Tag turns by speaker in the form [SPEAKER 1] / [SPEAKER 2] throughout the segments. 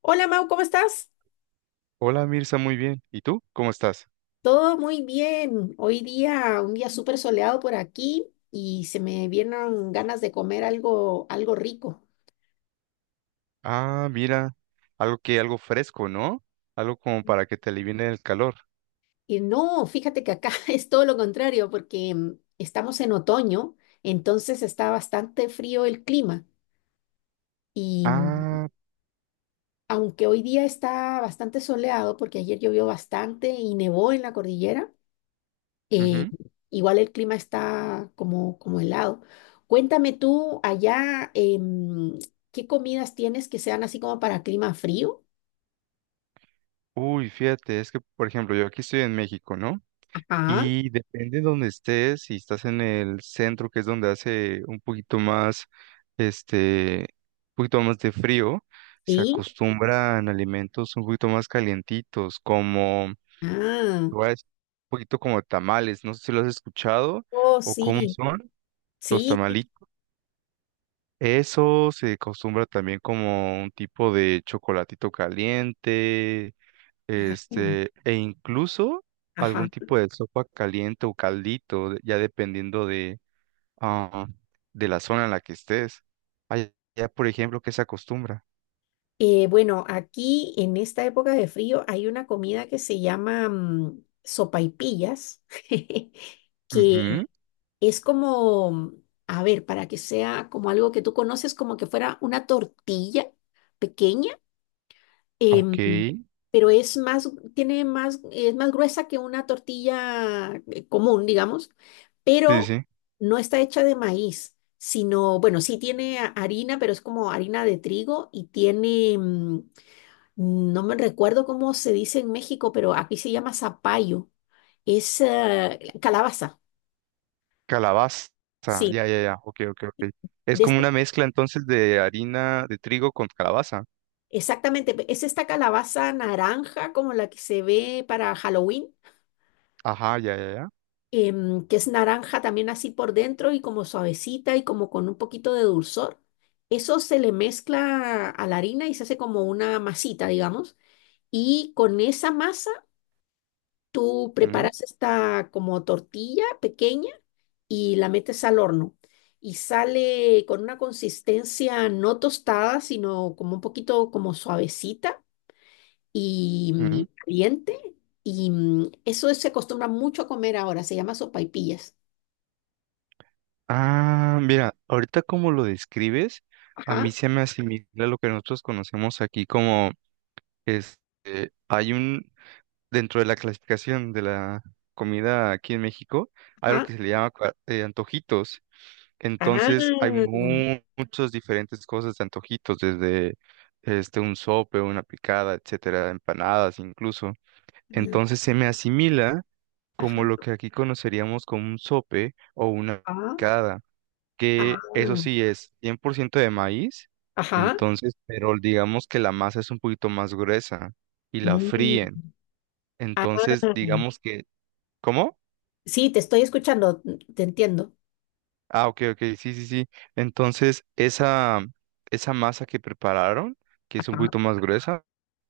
[SPEAKER 1] Hola Mau, ¿cómo estás?
[SPEAKER 2] Hola Mirza, muy bien. ¿Y tú? ¿Cómo estás?
[SPEAKER 1] Todo muy bien. Hoy día, un día súper soleado por aquí y se me vieron ganas de comer algo, algo rico.
[SPEAKER 2] Ah, mira, algo fresco, ¿no? Algo como para que te alivine el calor.
[SPEAKER 1] Y no, fíjate que acá es todo lo contrario porque estamos en otoño, entonces está bastante frío el clima. Y mm,
[SPEAKER 2] Ah,
[SPEAKER 1] Aunque hoy día está bastante soleado porque ayer llovió bastante y nevó en la cordillera. Eh,
[SPEAKER 2] ujú.
[SPEAKER 1] Igual el clima está como helado. Cuéntame tú allá. ¿Qué comidas tienes que sean así como para clima frío?
[SPEAKER 2] Uy, fíjate, es que por ejemplo, yo aquí estoy en México, ¿no?
[SPEAKER 1] Ajá,
[SPEAKER 2] Y depende de donde estés, si estás en el centro, que es donde hace este, un poquito más de frío, se
[SPEAKER 1] sí.
[SPEAKER 2] acostumbran alimentos un poquito más calientitos, como,
[SPEAKER 1] Ah,
[SPEAKER 2] te voy a decir, un poquito como tamales, no sé si lo has escuchado
[SPEAKER 1] oh,
[SPEAKER 2] o cómo
[SPEAKER 1] sí.
[SPEAKER 2] son. Los
[SPEAKER 1] Sí, sí,
[SPEAKER 2] tamalitos. Eso se acostumbra también como un tipo de chocolatito caliente,
[SPEAKER 1] sí,
[SPEAKER 2] e incluso
[SPEAKER 1] ajá,
[SPEAKER 2] algún
[SPEAKER 1] ajá.
[SPEAKER 2] tipo de sopa caliente o caldito, ya dependiendo ah, de la zona en la que estés. Allá, por ejemplo, ¿que se acostumbra?
[SPEAKER 1] Bueno, aquí en esta época de frío hay una comida que se llama sopaipillas, que
[SPEAKER 2] Ujú.
[SPEAKER 1] es como, a ver, para que sea como algo que tú conoces, como que fuera una tortilla pequeña.
[SPEAKER 2] Ok.
[SPEAKER 1] em,
[SPEAKER 2] Sí,
[SPEAKER 1] pero es más, tiene más, es más gruesa que una tortilla común, digamos,
[SPEAKER 2] sí.
[SPEAKER 1] pero
[SPEAKER 2] Sí.
[SPEAKER 1] no está hecha de maíz, sino, bueno, sí tiene harina, pero es como harina de trigo y tiene, no me recuerdo cómo se dice en México, pero aquí se llama zapallo, es calabaza,
[SPEAKER 2] Calabaza.
[SPEAKER 1] sí.
[SPEAKER 2] Ya, ya, ya. Ok, ok, ok. Es
[SPEAKER 1] De
[SPEAKER 2] como una mezcla entonces de harina de trigo con calabaza.
[SPEAKER 1] Exactamente, es esta calabaza naranja como la que se ve para Halloween,
[SPEAKER 2] Ajá, ya, ya, ya.
[SPEAKER 1] que es naranja también así por dentro y como suavecita y como con un poquito de dulzor. Eso se le mezcla a la harina y se hace como una masita, digamos. Y con esa masa tú
[SPEAKER 2] Ujú,
[SPEAKER 1] preparas esta como tortilla pequeña y la metes al horno. Y sale con una consistencia no tostada, sino como un poquito como suavecita y
[SPEAKER 2] ujú.
[SPEAKER 1] caliente. Y eso se acostumbra mucho a comer ahora, se llama sopaipillas.
[SPEAKER 2] Ah, mira, ahorita como lo describes, a mí
[SPEAKER 1] Ajá,
[SPEAKER 2] se me asimila lo que nosotros conocemos aquí como este, hay un, dentro de la clasificación de la comida aquí en México, hay algo
[SPEAKER 1] ajá,
[SPEAKER 2] que se le llama antojitos.
[SPEAKER 1] ah,
[SPEAKER 2] Entonces hay muchas diferentes cosas de antojitos, desde un sope, una picada, etcétera, empanadas incluso.
[SPEAKER 1] mm,
[SPEAKER 2] Entonces se me asimila como lo
[SPEAKER 1] ajá,
[SPEAKER 2] que aquí conoceríamos como un sope o una
[SPEAKER 1] ah,
[SPEAKER 2] picada, que eso
[SPEAKER 1] ah,
[SPEAKER 2] sí es 100% de maíz,
[SPEAKER 1] ajá,
[SPEAKER 2] entonces, pero digamos que la masa es un poquito más gruesa y la
[SPEAKER 1] mm,
[SPEAKER 2] fríen.
[SPEAKER 1] ah.
[SPEAKER 2] Entonces, digamos que, ¿cómo?
[SPEAKER 1] Sí, te estoy escuchando, te entiendo.
[SPEAKER 2] Ah, ok, ok, sí, sí, sí. Entonces, esa masa que prepararon, que es un
[SPEAKER 1] Ajá,
[SPEAKER 2] poquito más gruesa,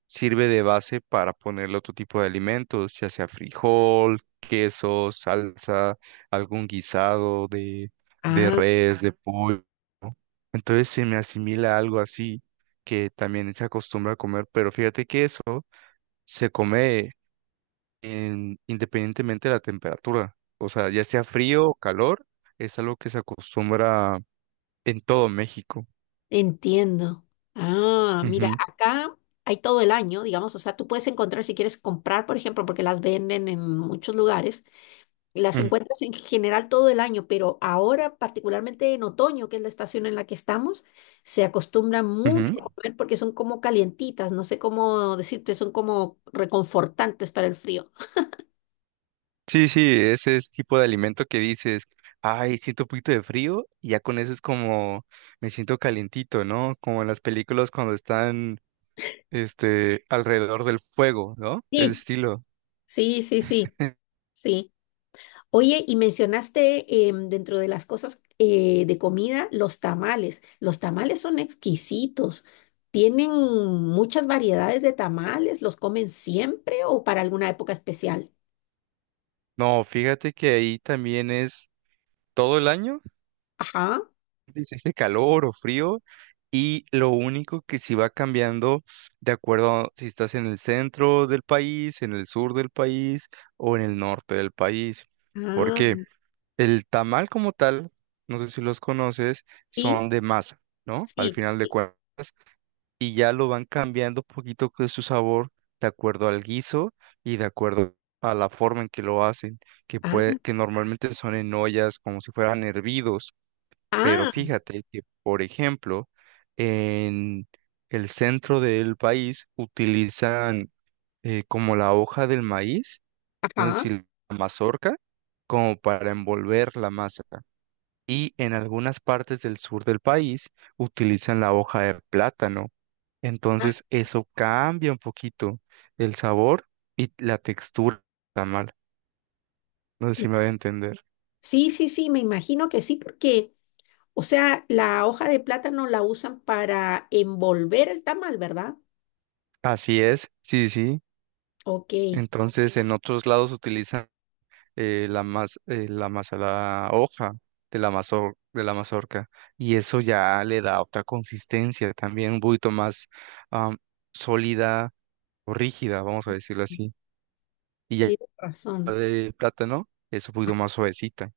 [SPEAKER 2] sirve de base para ponerle otro tipo de alimentos, ya sea frijol, queso, salsa, algún guisado de
[SPEAKER 1] ah,
[SPEAKER 2] res, de, claro, pollo, ¿no? Entonces se me asimila algo así, que también se acostumbra a comer, pero fíjate que eso se come independientemente de la temperatura. O sea, ya sea frío o calor, es algo que se acostumbra en todo México.
[SPEAKER 1] entiendo. Ah, mira,
[SPEAKER 2] Ujú,
[SPEAKER 1] acá hay todo el año, digamos, o sea, tú puedes encontrar si quieres comprar, por ejemplo, porque las venden en muchos lugares. Las
[SPEAKER 2] ujú,
[SPEAKER 1] encuentras en general todo el año, pero ahora, particularmente en otoño, que es la estación en la que estamos, se acostumbran mucho
[SPEAKER 2] ujú.
[SPEAKER 1] a comer porque son como calientitas, no sé cómo decirte, son como reconfortantes para el frío.
[SPEAKER 2] Sí, sí, ese es tipo de alimento que dices, ay, siento un poquito de frío y ya con eso es como me siento calientito, ¿no? Como en las películas cuando están, alrededor del fuego, ¿no? De ese
[SPEAKER 1] Sí,
[SPEAKER 2] estilo.
[SPEAKER 1] sí, sí, sí, sí. Oye, y mencionaste dentro de las cosas de comida, los tamales. Los tamales son exquisitos. ¿Tienen muchas variedades de tamales? ¿Los comen siempre o para alguna época especial?
[SPEAKER 2] No, fíjate que ahí también es todo el año,
[SPEAKER 1] Ajá.
[SPEAKER 2] dice este calor o frío, y lo único que sí va cambiando de acuerdo a si estás en el centro del país, en el sur del país o en el norte del país. ¿Por
[SPEAKER 1] Ah.
[SPEAKER 2] qué? El tamal como tal, no sé si los conoces,
[SPEAKER 1] Sí,
[SPEAKER 2] son de masa, ¿no? Al
[SPEAKER 1] sí,
[SPEAKER 2] final de
[SPEAKER 1] sí.
[SPEAKER 2] cuentas, y ya lo van cambiando poquito de su sabor de acuerdo al guiso y de acuerdo a la forma en que lo hacen, que
[SPEAKER 1] Ah,
[SPEAKER 2] puede, que normalmente son en ollas como si fueran hervidos, pero
[SPEAKER 1] ah,
[SPEAKER 2] fíjate que, por ejemplo, en el centro del país utilizan como la hoja del maíz, no sé
[SPEAKER 1] ajá,
[SPEAKER 2] si la mazorca, como para envolver la masa, y en algunas partes del sur del país utilizan la hoja de plátano.
[SPEAKER 1] ah,
[SPEAKER 2] Entonces eso cambia un poquito el sabor y la textura del tamal. No sé si
[SPEAKER 1] ti-
[SPEAKER 2] me voy a entender.
[SPEAKER 1] sí, sí, sí, me imagino que sí, porque, o sea, la hoja de plátano la usan para envolver el tamal, ¿verdad?
[SPEAKER 2] Así es, sí, sí.
[SPEAKER 1] Ok,
[SPEAKER 2] Entonces en otros lados utilizan la hoja de la mazorca, y eso ya le da otra consistencia también un poquito más am, sólida o rígida, vamos a decirlo así. Y ya
[SPEAKER 1] tienes razón.
[SPEAKER 2] de plátano es un poquito más suavecita.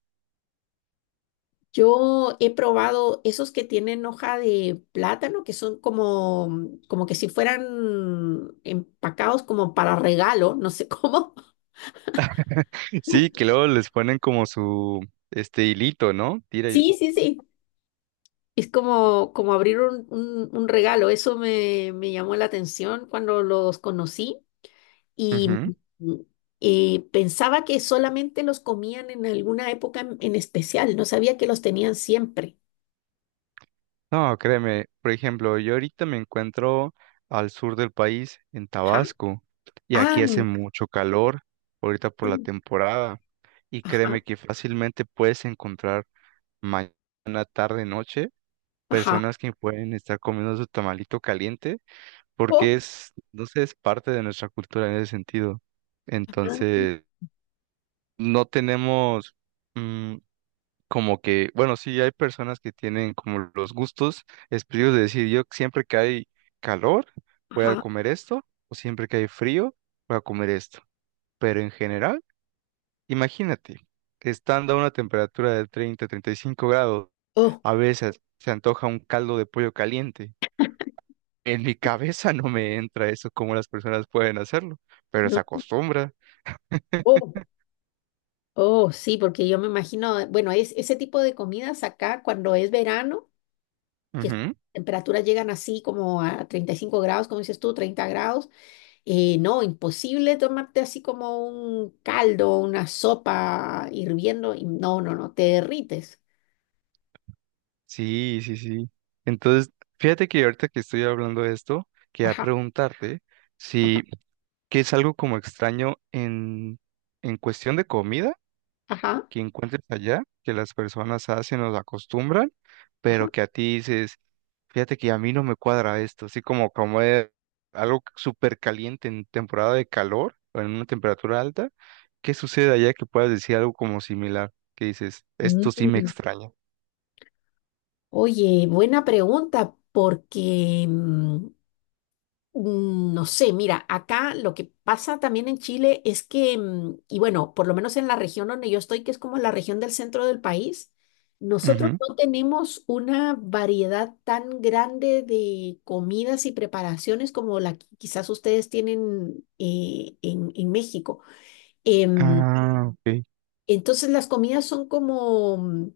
[SPEAKER 1] Yo he probado esos que tienen hoja de plátano, que son como, como que si fueran empacados como para regalo, no sé cómo.
[SPEAKER 2] Sí, que luego les ponen como su, este hilito, ¿no? Tira y.
[SPEAKER 1] Sí, sí, sí. Es como, como abrir un regalo. Eso me llamó la atención cuando los conocí y,
[SPEAKER 2] Ujú.
[SPEAKER 1] y pensaba que solamente los comían en alguna época en especial. No sabía que los tenían siempre.
[SPEAKER 2] No, créeme, por ejemplo, yo ahorita me encuentro al sur del país, en
[SPEAKER 1] Ajá.
[SPEAKER 2] Tabasco, y
[SPEAKER 1] Ah,
[SPEAKER 2] aquí hace mucho calor, ahorita por la temporada, y
[SPEAKER 1] ajá,
[SPEAKER 2] créeme que fácilmente puedes encontrar mañana, tarde, noche,
[SPEAKER 1] ajá.
[SPEAKER 2] personas que pueden estar comiendo su tamalito caliente,
[SPEAKER 1] Oh,
[SPEAKER 2] porque es, no sé, es parte de nuestra cultura en ese sentido.
[SPEAKER 1] ajá,
[SPEAKER 2] Entonces no tenemos mm, como que, bueno, sí hay personas que tienen como los gustos específicos de decir, yo siempre que hay calor voy a
[SPEAKER 1] ajá.
[SPEAKER 2] comer esto, o siempre que hay frío voy a comer esto. Pero en general, imagínate, estando a una temperatura de 30 35 grados,
[SPEAKER 1] Oh,
[SPEAKER 2] a veces se antoja un caldo de pollo caliente. En mi cabeza no me entra eso, cómo las personas pueden hacerlo, pero se
[SPEAKER 1] no.
[SPEAKER 2] acostumbra.
[SPEAKER 1] Oh, oh, sí, porque yo me imagino, bueno, ese tipo de comidas acá cuando es verano, que temperaturas llegan así como a 35 grados, como dices tú, 30 grados. No, imposible tomarte así como un caldo, una sopa hirviendo. No, no, no, te derrites.
[SPEAKER 2] Sí, sí, sí. Entonces, fíjate que ahorita que estoy hablando de esto, quería
[SPEAKER 1] Ajá,
[SPEAKER 2] preguntarte
[SPEAKER 1] ajá,
[SPEAKER 2] si, ¿qué es algo como extraño en cuestión de comida
[SPEAKER 1] ajá,
[SPEAKER 2] que encuentres allá, que las personas hacen o acostumbran,
[SPEAKER 1] ajá.
[SPEAKER 2] pero que a ti dices, fíjate que a mí no me cuadra esto, así como es algo súper caliente en temporada de calor o en una temperatura alta, ¿qué sucede allá que puedas decir algo como similar, que dices, esto sí me
[SPEAKER 1] Mm.
[SPEAKER 2] extraña?
[SPEAKER 1] Oye, buena pregunta, porque no sé, mira, acá lo que pasa también en Chile es que, y bueno, por lo menos en la región donde yo estoy, que es como la región del centro del país, nosotros
[SPEAKER 2] Ujú.
[SPEAKER 1] no tenemos una variedad tan grande de comidas y preparaciones como la que quizás ustedes tienen en México. Em,
[SPEAKER 2] Ah, ok.
[SPEAKER 1] entonces las comidas son como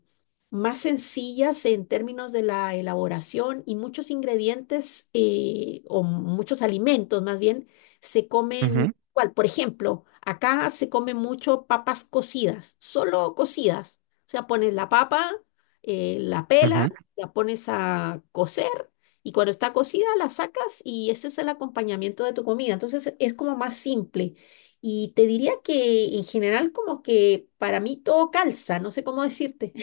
[SPEAKER 1] más sencillas en términos de la elaboración y muchos ingredientes o muchos alimentos más bien se
[SPEAKER 2] Ujú,
[SPEAKER 1] comen igual. Por ejemplo, acá se come mucho papas cocidas, solo cocidas. O sea, pones la papa, la pela,
[SPEAKER 2] ujú.
[SPEAKER 1] la pones a cocer y cuando está cocida la sacas y ese es el acompañamiento de tu comida. Entonces es como más simple. Y te diría que en general como que para mí todo calza, no sé cómo decirte.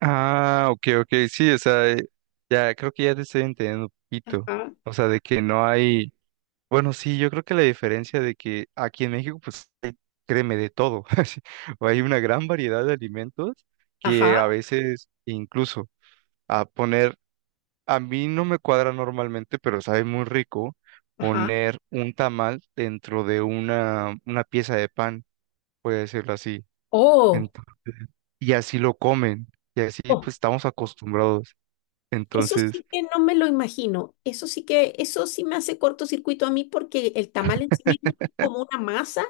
[SPEAKER 2] Ah, ok, ok, sí, o sea, ya creo que ya te estoy entendiendo un poquito.
[SPEAKER 1] Ajá,
[SPEAKER 2] O sea, de que no hay, bueno, sí, yo creo que la diferencia de que aquí en México, pues, hay, créeme, de todo. Así, o hay una gran variedad de alimentos que a
[SPEAKER 1] ajá,
[SPEAKER 2] veces incluso a poner, a mí no me cuadra normalmente, pero sabe muy rico
[SPEAKER 1] ajá.
[SPEAKER 2] poner un tamal dentro de una pieza de pan, voy a decirlo así.
[SPEAKER 1] Oh,
[SPEAKER 2] Entonces, y así lo comen, y así
[SPEAKER 1] oh,
[SPEAKER 2] pues estamos acostumbrados.
[SPEAKER 1] eso
[SPEAKER 2] Entonces,
[SPEAKER 1] sí que no me lo imagino. Eso sí que, eso sí me hace cortocircuito a mí porque el tamal en sí mismo es como una masa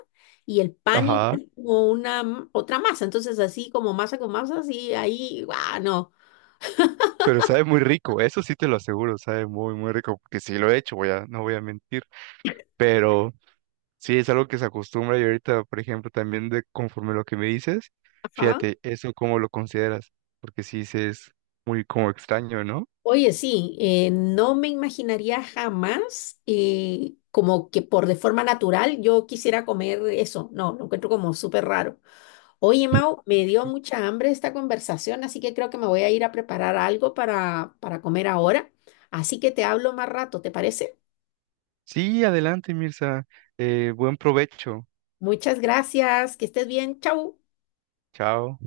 [SPEAKER 1] y el pan igual
[SPEAKER 2] ajá,
[SPEAKER 1] es como una otra masa. Entonces así como masa con masa, así ahí, guau, no.
[SPEAKER 2] pero sabe muy rico, eso sí te lo aseguro, sabe muy, muy rico, porque sí lo he hecho, no voy a mentir, pero sí es algo que se acostumbra y ahorita, por ejemplo, también de conforme lo que me dices,
[SPEAKER 1] Ajá.
[SPEAKER 2] fíjate, eso cómo lo consideras, porque sí se es muy como extraño, ¿no?
[SPEAKER 1] Oye, sí, no me imaginaría jamás como que por de forma natural yo quisiera comer eso. No, lo encuentro como súper raro. Oye, Mau, me dio mucha hambre esta conversación, así que creo que me voy a ir a preparar algo para comer ahora. Así que te hablo más rato, ¿te parece?
[SPEAKER 2] Sí, adelante, Mirza, buen provecho,
[SPEAKER 1] Muchas gracias, que estés bien, chau.
[SPEAKER 2] chao.